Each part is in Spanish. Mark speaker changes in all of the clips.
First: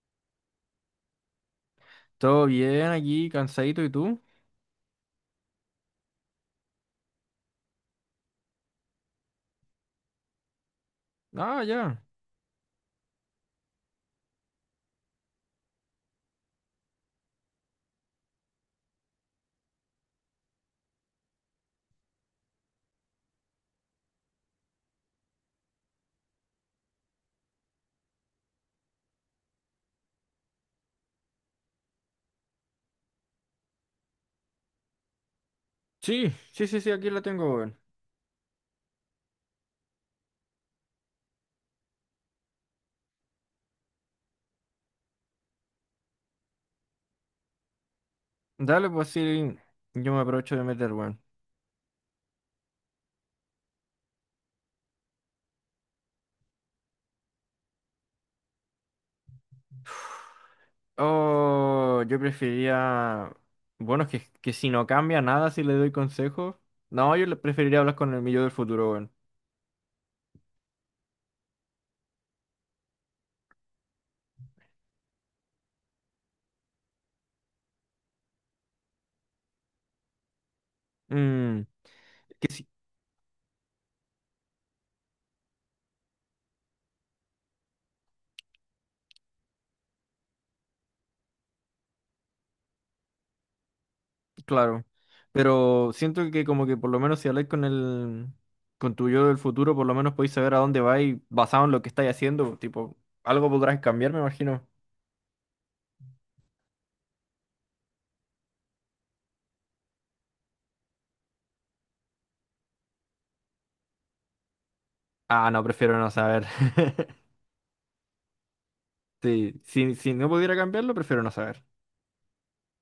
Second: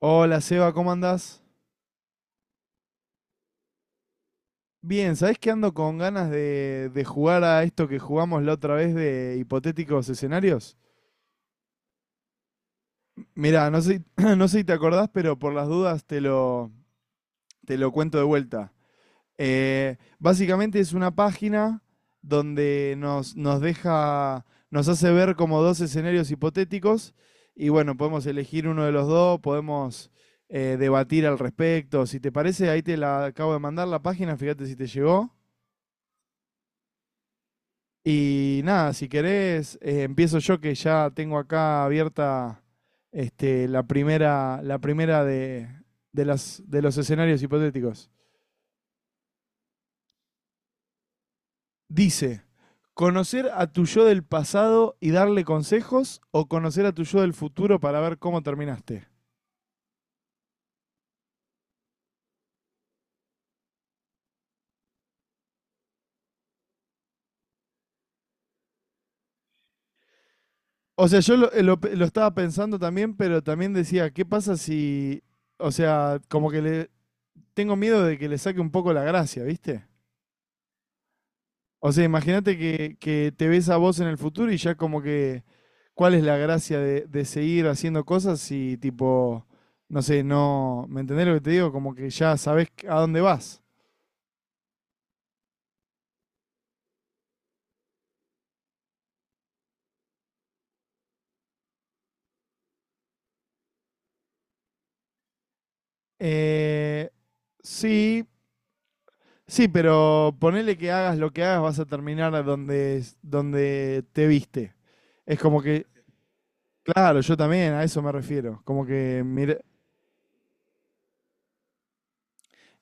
Speaker 1: Hola Seba, ¿cómo andás?
Speaker 2: Todo bien aquí, cansadito, ¿y tú?
Speaker 1: Bien, ¿sabés que ando con ganas de jugar a esto que jugamos la otra vez de hipotéticos escenarios?
Speaker 2: Ah, ya.
Speaker 1: Mirá, no sé, no sé si te acordás, pero por las dudas te lo cuento de vuelta. Básicamente es una página donde nos deja, nos hace ver como dos escenarios hipotéticos y bueno, podemos elegir uno de los dos, podemos debatir al respecto. Si te parece, ahí te la acabo de mandar la página, fíjate si te llegó.
Speaker 2: Sí, sí, sí, sí, aquí la tengo, weón.
Speaker 1: Y nada, si querés, empiezo yo que ya tengo acá abierta la primera de las, de los escenarios hipotéticos.
Speaker 2: Dale, pues sí, yo me aprovecho de meter, weón.
Speaker 1: Dice, ¿conocer a tu yo del pasado y darle consejos o conocer a tu yo del futuro para ver cómo terminaste?
Speaker 2: Oh, yo preferiría... Bueno, es que si no cambia nada, si le doy consejos. No, yo le preferiría hablar con el mi yo del futuro, weón.
Speaker 1: O sea, lo estaba pensando también, pero también decía, ¿qué pasa si, o sea, como que le tengo miedo de que le saque un poco la gracia, ¿viste?
Speaker 2: Mm,
Speaker 1: O sea,
Speaker 2: que
Speaker 1: imagínate
Speaker 2: sí,
Speaker 1: que te ves a vos en el futuro y ya como que, ¿cuál es la gracia de seguir haciendo cosas si tipo, no sé, no, ¿me entendés lo que te digo? Como que ya sabés a dónde vas.
Speaker 2: claro. Pero siento que como que por lo menos si habláis con el... Con tu yo del futuro, por lo menos podéis saber a dónde vais basado en lo que estáis haciendo. Tipo, algo podrás cambiar, me imagino.
Speaker 1: Eh, sí, sí, pero ponele que hagas lo que hagas, vas a terminar a donde, donde te viste. Es
Speaker 2: Ah,
Speaker 1: como
Speaker 2: no,
Speaker 1: que,
Speaker 2: prefiero no saber.
Speaker 1: claro, yo también a eso me refiero. Como que, mira,
Speaker 2: Sí, si no pudiera cambiarlo, prefiero no saber.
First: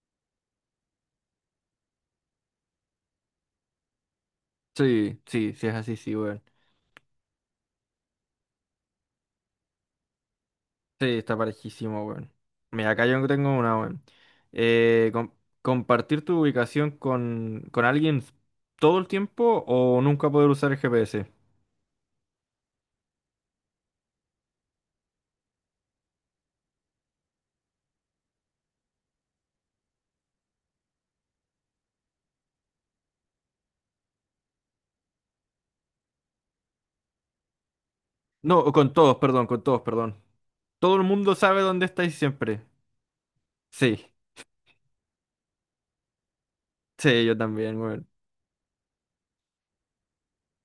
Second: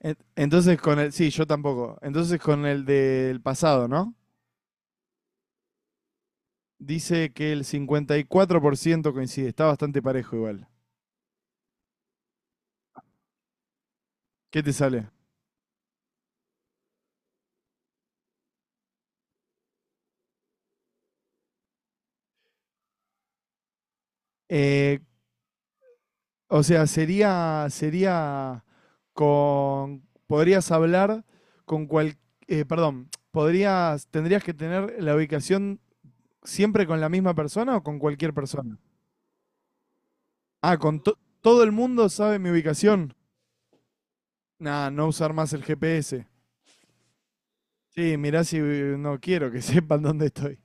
Speaker 1: entonces con el, sí, yo tampoco. Entonces con el del pasado, ¿no?
Speaker 2: Sí, sí, sí es así, sí, weón.
Speaker 1: Dice que el 54% coincide. Está bastante parejo igual.
Speaker 2: Sí, está parejísimo, weón. Mira, acá yo tengo una, weón.
Speaker 1: ¿Qué te sale?
Speaker 2: Eh, com- Compartir tu ubicación con alguien todo el tiempo o nunca poder usar el GPS.
Speaker 1: Eh, o sea, sería con... Podrías hablar con cual... perdón, podrías, tendrías que tener la ubicación siempre con la misma persona o con cualquier
Speaker 2: No, o
Speaker 1: persona.
Speaker 2: con todos, perdón, con todos, perdón.
Speaker 1: Ah,
Speaker 2: Todo
Speaker 1: con
Speaker 2: el mundo
Speaker 1: todo
Speaker 2: sabe
Speaker 1: el
Speaker 2: dónde
Speaker 1: mundo
Speaker 2: estáis
Speaker 1: sabe mi
Speaker 2: siempre.
Speaker 1: ubicación.
Speaker 2: Sí,
Speaker 1: Nah, no usar más el GPS.
Speaker 2: sí, yo también, weón.
Speaker 1: Sí, mirá si no quiero que sepan dónde estoy.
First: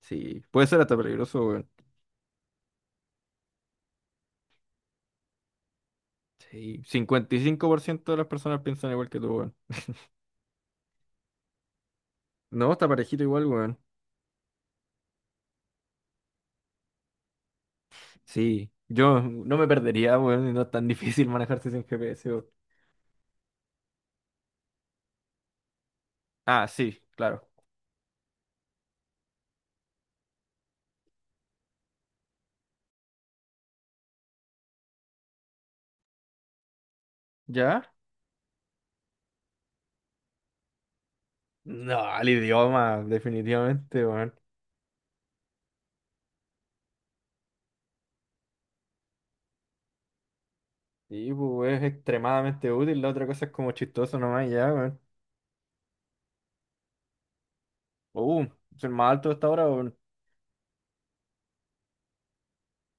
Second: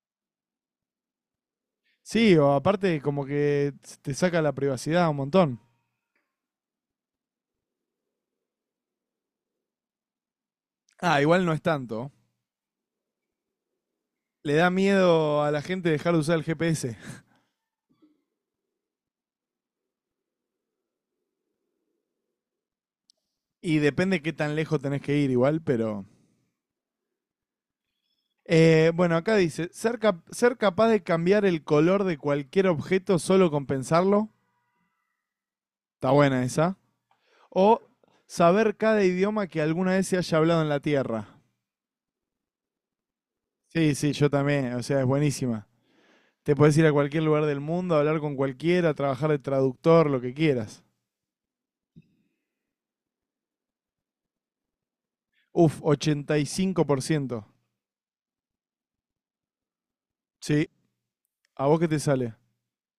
Speaker 2: Sí, puede ser hasta peligroso, weón.
Speaker 1: Sí, o aparte como que te saca la privacidad un montón.
Speaker 2: Sí, 55% de las personas piensan igual que tú, weón.
Speaker 1: Ah, igual no es tanto.
Speaker 2: No, está parejito igual, weón.
Speaker 1: Le da miedo a la gente dejar de usar el GPS.
Speaker 2: Sí, yo no me perdería, weón. Y no es tan difícil manejarse sin G GPS, weón.
Speaker 1: Y depende qué tan lejos tenés que ir igual, pero...
Speaker 2: Ah, sí, claro.
Speaker 1: Bueno, acá dice, ser capaz de cambiar el color de cualquier objeto solo con pensarlo. Está buena esa. O
Speaker 2: ¿Ya?
Speaker 1: saber cada idioma que alguna vez se haya hablado en la Tierra.
Speaker 2: No, el idioma,
Speaker 1: Sí,
Speaker 2: definitivamente,
Speaker 1: sí, yo
Speaker 2: weón.
Speaker 1: también. O sea, es buenísima. Te puedes ir a cualquier lugar del mundo, hablar con cualquiera, trabajar de traductor, lo que quieras.
Speaker 2: Sí, pues, es extremadamente útil. La otra cosa es como chistoso nomás, ya, weón.
Speaker 1: Uf, 85%.
Speaker 2: Uh, Soy más alto hasta ahora, weón.
Speaker 1: Sí, ¿a vos qué te sale?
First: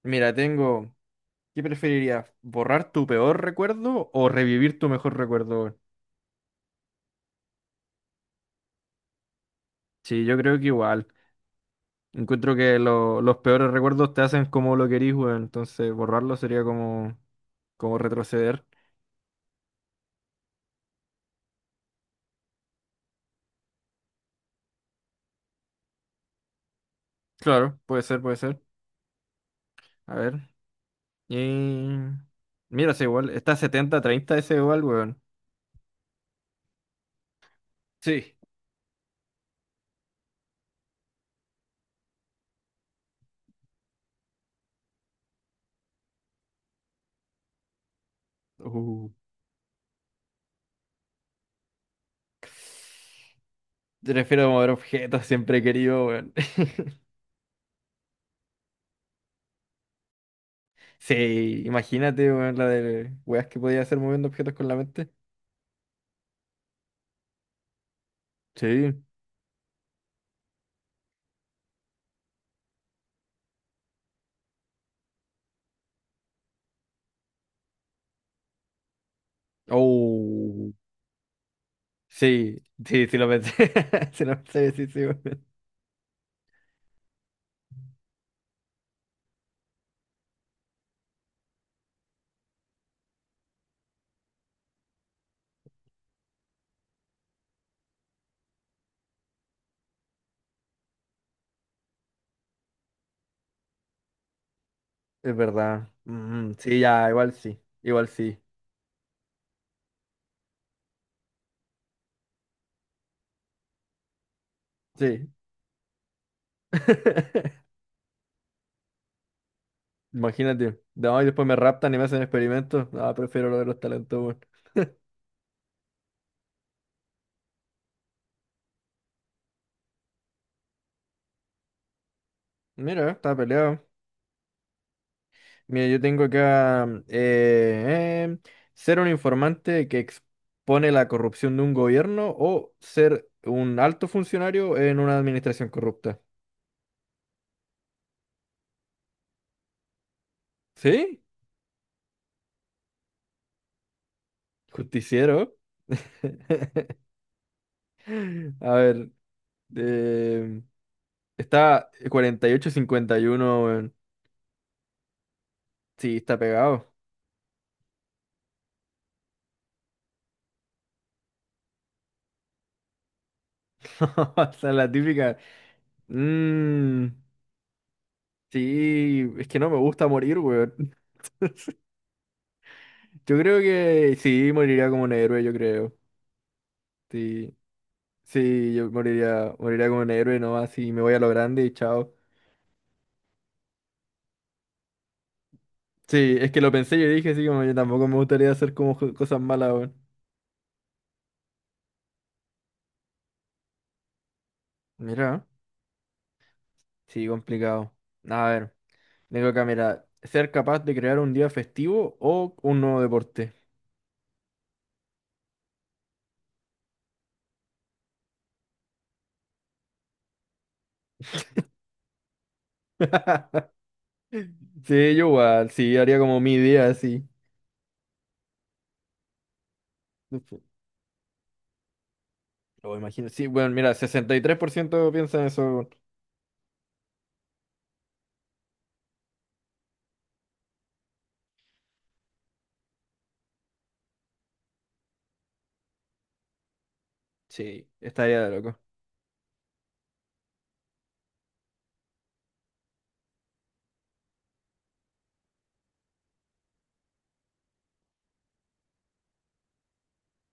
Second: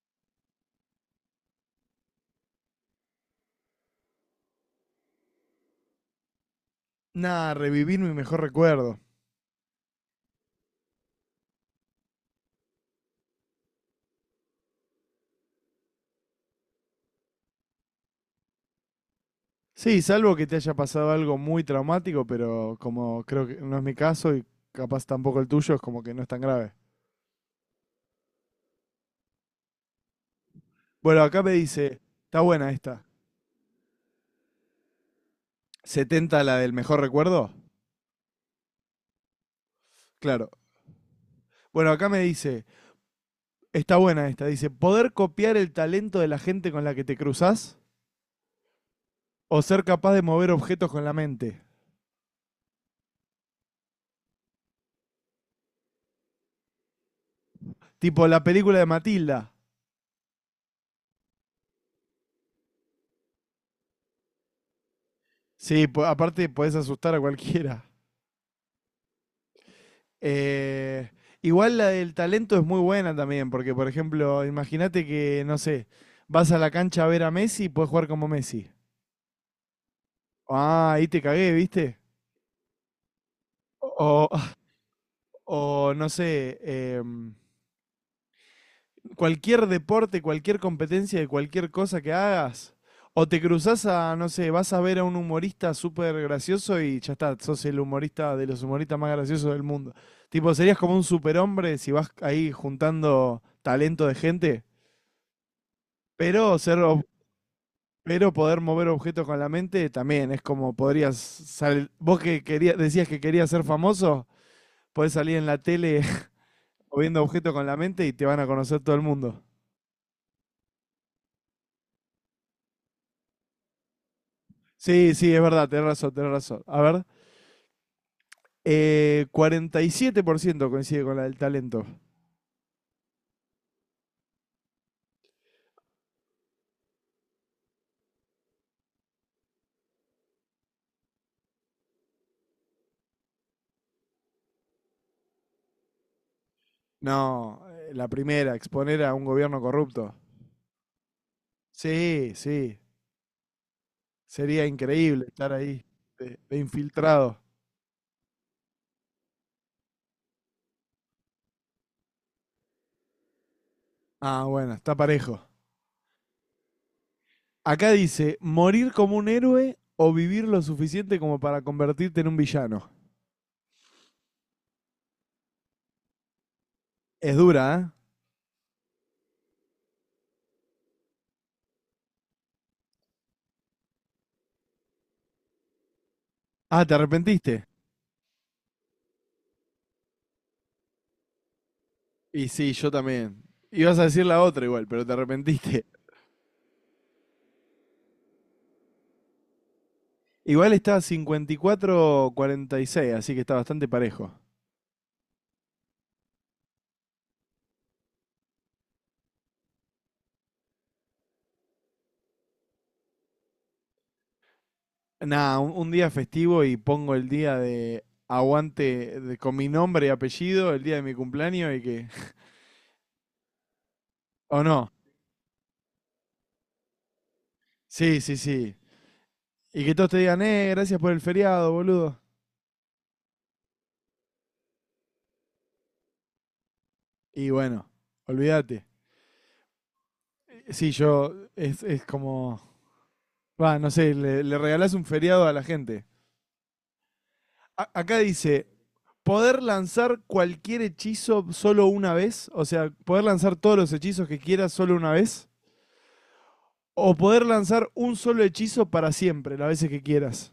Speaker 2: Mira, tengo. ¿Qué preferirías? ¿Borrar tu peor recuerdo o revivir tu mejor recuerdo, weón?
Speaker 1: Nah, revivir mi mejor recuerdo.
Speaker 2: Sí, yo creo que igual. Encuentro que los peores recuerdos te hacen como lo querís, weón. Entonces borrarlo sería como retroceder.
Speaker 1: Sí, salvo que te haya pasado algo muy traumático, pero como creo que no es mi caso y capaz tampoco el tuyo, es como que no es tan grave.
Speaker 2: Claro, puede ser, puede ser. A ver.
Speaker 1: Bueno,
Speaker 2: Y...
Speaker 1: acá me dice, está buena
Speaker 2: Mira, es
Speaker 1: esta.
Speaker 2: igual. Está 70-30, ese igual, weón.
Speaker 1: ¿Setenta la del mejor recuerdo?
Speaker 2: Sí.
Speaker 1: Claro. Bueno, acá me dice, está buena esta. Dice, ¿poder copiar el talento de la gente con la que te cruzas?
Speaker 2: Uh,
Speaker 1: ¿O ser capaz de mover objetos con la mente?
Speaker 2: Te refiero mover objetos, siempre he querido, weón.
Speaker 1: Tipo la película de Matilda.
Speaker 2: Sí, imagínate, weón, la de weas que podía hacer moviendo objetos con la mente.
Speaker 1: Sí, aparte podés asustar a cualquiera.
Speaker 2: Sí.
Speaker 1: Eh, Igual la del talento es muy buena también, porque por ejemplo, imagínate que, no sé, vas a la cancha a ver a Messi y puedes jugar como Messi.
Speaker 2: Oh.
Speaker 1: Ah, ahí te cagué, ¿viste?
Speaker 2: Sí, sí, sí lo pensé. Sí
Speaker 1: O,
Speaker 2: lo pensé, sí, sí, weón.
Speaker 1: o no sé, em, cualquier deporte, cualquier competencia de cualquier cosa que hagas. O te cruzas a, no sé, vas a ver a un humorista súper gracioso y ya está, sos el humorista de los humoristas más graciosos del mundo. Tipo, serías como un superhombre si vas ahí juntando talento de gente.
Speaker 2: Es verdad. Mm,
Speaker 1: Pero ser,
Speaker 2: sí,
Speaker 1: ob-
Speaker 2: ya, igual sí. Igual
Speaker 1: pero
Speaker 2: sí.
Speaker 1: poder mover objetos con la mente también es como podrías salir. Vos que querías, decías que querías ser famoso, podés
Speaker 2: Sí.
Speaker 1: salir en la tele moviendo objetos con la mente y te van a conocer todo el mundo.
Speaker 2: Imagínate. No, y después me raptan y me hacen experimentos. No, prefiero lo de los talentos, weón.
Speaker 1: Sí, sí, es verdad, tenés razón, tenés razón. A ver, 47% coincide con la del talento.
Speaker 2: Mira, está peleado. Mira, yo tengo acá ser un informante que expone la corrupción de un gobierno o ser un alto funcionario en una administración corrupta.
Speaker 1: No, la primera, exponer a un gobierno corrupto.
Speaker 2: ¿Sí?
Speaker 1: Sí, sí, sería increíble estar
Speaker 2: Justiciero.
Speaker 1: ahí de infiltrado.
Speaker 2: A ver. em, Está 48-51, weón.
Speaker 1: Ah, bueno, está parejo.
Speaker 2: Sí, está pegado.
Speaker 1: Acá dice, morir como un héroe o vivir lo suficiente como para convertirte en un villano.
Speaker 2: Esa es la típica. Mm,
Speaker 1: Es dura, ¿eh?
Speaker 2: sí, es que no me gusta morir, weón. Yo creo que sí, moriría como un héroe, yo creo.
Speaker 1: Ah, ¿te
Speaker 2: Sí,
Speaker 1: arrepentiste?
Speaker 2: sí, yo moriría, como un héroe nomás y me voy a lo grande y chao.
Speaker 1: Y sí, yo también. Ibas a decir la otra igual, pero te arrepentiste.
Speaker 2: Sí, es que lo pensé y dije, sí, como yo tampoco me gustaría hacer como cosas malas, weón.
Speaker 1: Igual está 54 a 46, así que está bastante parejo.
Speaker 2: Mira, sí, complicado. A ver, tengo acá, mira, ser capaz de crear un día festivo o un nuevo deporte.
Speaker 1: Nada, un día festivo y pongo el día de aguante con mi nombre y apellido, el día de mi cumpleaños y que... ¿O no?
Speaker 2: Sí, yo igual, sí, haría como mi día así.
Speaker 1: Sí, sí, sí. Y que todos te
Speaker 2: Lo
Speaker 1: digan, gracias por el feriado, boludo.
Speaker 2: imagino. Sí, bueno, mira, 63% piensa en eso, weón.
Speaker 1: Y bueno, olvídate. Sí, yo. Es como. Va, no sé, le regalás un feriado a la gente.
Speaker 2: Sí,
Speaker 1: Acá
Speaker 2: estaría de
Speaker 1: dice:
Speaker 2: loco.
Speaker 1: poder lanzar cualquier hechizo solo una vez. O sea, poder lanzar todos los hechizos que quieras solo una vez. O poder lanzar un solo hechizo para siempre, las veces que quieras.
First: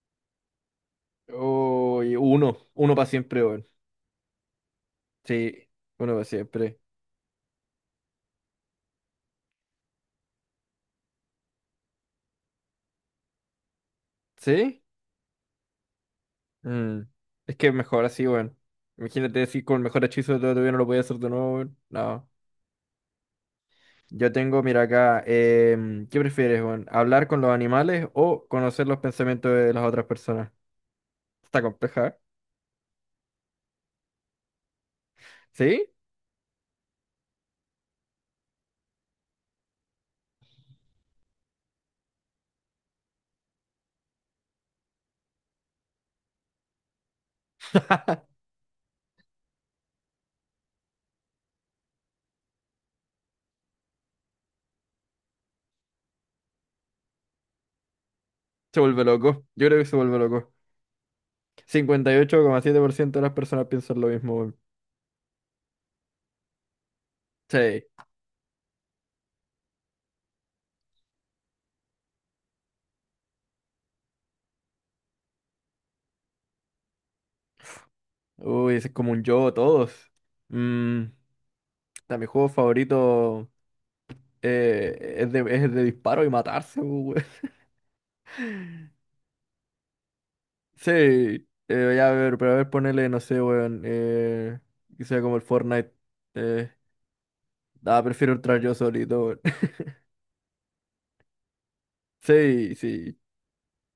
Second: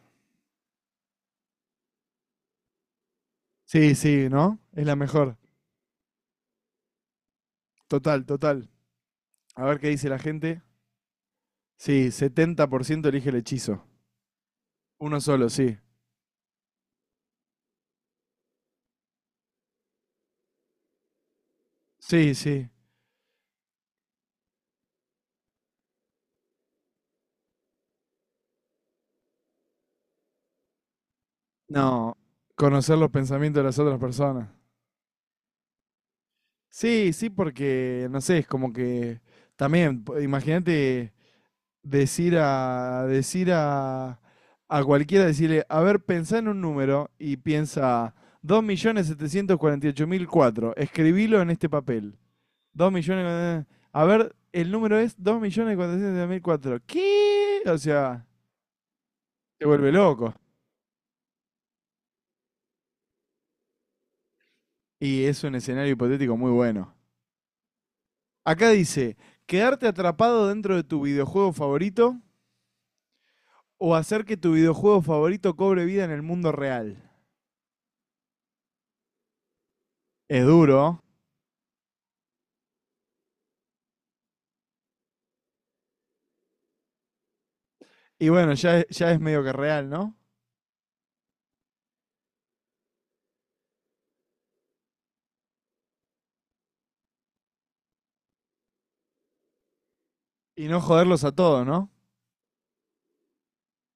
Speaker 2: Oh, y uno para siempre, weón.
Speaker 1: Sí, sí, ¿no? Es la mejor.
Speaker 2: Sí, uno para siempre.
Speaker 1: Total, total. A ver qué dice la gente. Sí, 70% elige el hechizo.
Speaker 2: ¿Sí?
Speaker 1: Uno solo, sí.
Speaker 2: Mm, es que mejor así, weón. Imagínate decir con el mejor hechizo de todo todavía no lo podía hacer de nuevo, weón. No.
Speaker 1: Sí, sí.
Speaker 2: Yo tengo, mira acá, ¿qué prefieres, weón? ¿Hablar con los animales o conocer los pensamientos de las otras personas? Está compleja, ¿eh?
Speaker 1: No, conocer los pensamientos de las otras personas.
Speaker 2: ¿Sí?
Speaker 1: Sí, sí, porque no sé, es como que también, imagínate decir a cualquiera, decirle, a ver, pensá en un número y piensa 2.748.004, escribilo en este papel. Dos millones, a ver, el número es dos millones cuatrocientos setenta y ocho mil cuatro, ¿qué? O sea,
Speaker 2: Se vuelve loco.
Speaker 1: te
Speaker 2: Yo creo que
Speaker 1: vuelve
Speaker 2: se vuelve
Speaker 1: loco.
Speaker 2: loco. 58,7% de las personas piensan lo mismo. Weón.
Speaker 1: Y es un escenario hipotético muy bueno.
Speaker 2: Sí.
Speaker 1: Acá dice, quedarte atrapado dentro de tu videojuego favorito o hacer que tu videojuego favorito cobre vida en el mundo real.
Speaker 2: Uy, ese es como un yo, todos.
Speaker 1: Es duro.
Speaker 2: Mm, ta, mi juego favorito es de disparo y matarse, weón.
Speaker 1: Y bueno, ya, ya es medio que real, ¿no?
Speaker 2: Sí, ya a ver, pero a ver, ponele, no sé, weón. Que sea como el Fortnite. Eh, Prefiero entrar yo solito, weón.
Speaker 1: Y no joderlos a todos, ¿no?
Speaker 2: Sí, sí.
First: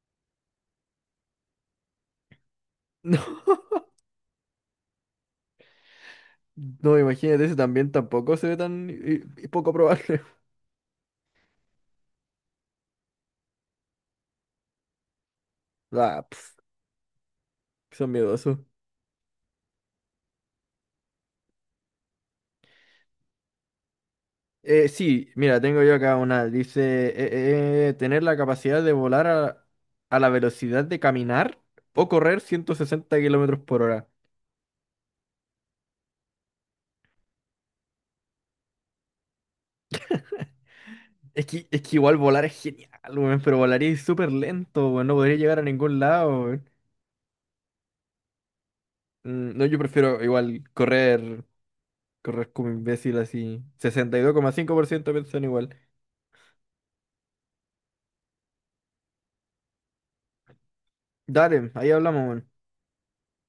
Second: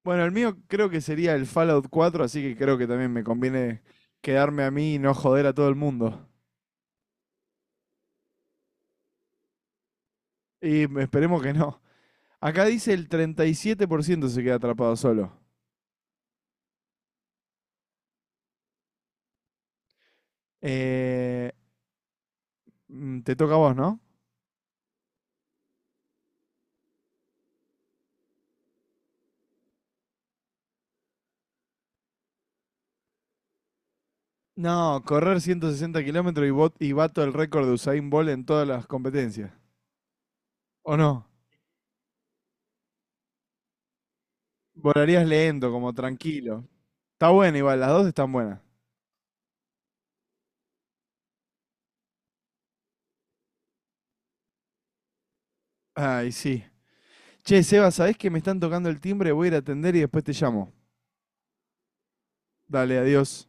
Speaker 1: Bueno, el mío creo que sería el Fallout 4, así que creo que también
Speaker 2: No,
Speaker 1: me conviene quedarme a mí y no joder a todo el mundo.
Speaker 2: no, imagínate, ese también tampoco se ve tan y poco probable.
Speaker 1: Y esperemos que no. Acá dice el 37% se queda atrapado solo.
Speaker 2: Ah, pf, son miedosos.
Speaker 1: Eh, te toca a vos, ¿no?
Speaker 2: Sí, mira, tengo yo acá una. Dice, tener la capacidad de volar a la velocidad de caminar o correr 160 km/h.
Speaker 1: No, correr 160 kilómetros y, y bato el récord de Usain Bolt en todas las competencias. ¿O no?
Speaker 2: Es que igual volar es genial, weón, pero volaría súper lento, weón, no
Speaker 1: Volarías
Speaker 2: podría llegar a
Speaker 1: lento, como
Speaker 2: ningún lado,
Speaker 1: tranquilo.
Speaker 2: weón.
Speaker 1: Está buena igual, las dos están buenas.
Speaker 2: Mm, no, yo prefiero igual correr, como imbécil así. 62,5% piensan igual.
Speaker 1: Ay, sí. Che, Seba, ¿sabés que me están tocando el timbre? Voy a ir a atender y después te llamo.
Speaker 2: Dale, ahí hablamos, weón.
Speaker 1: Dale, adiós.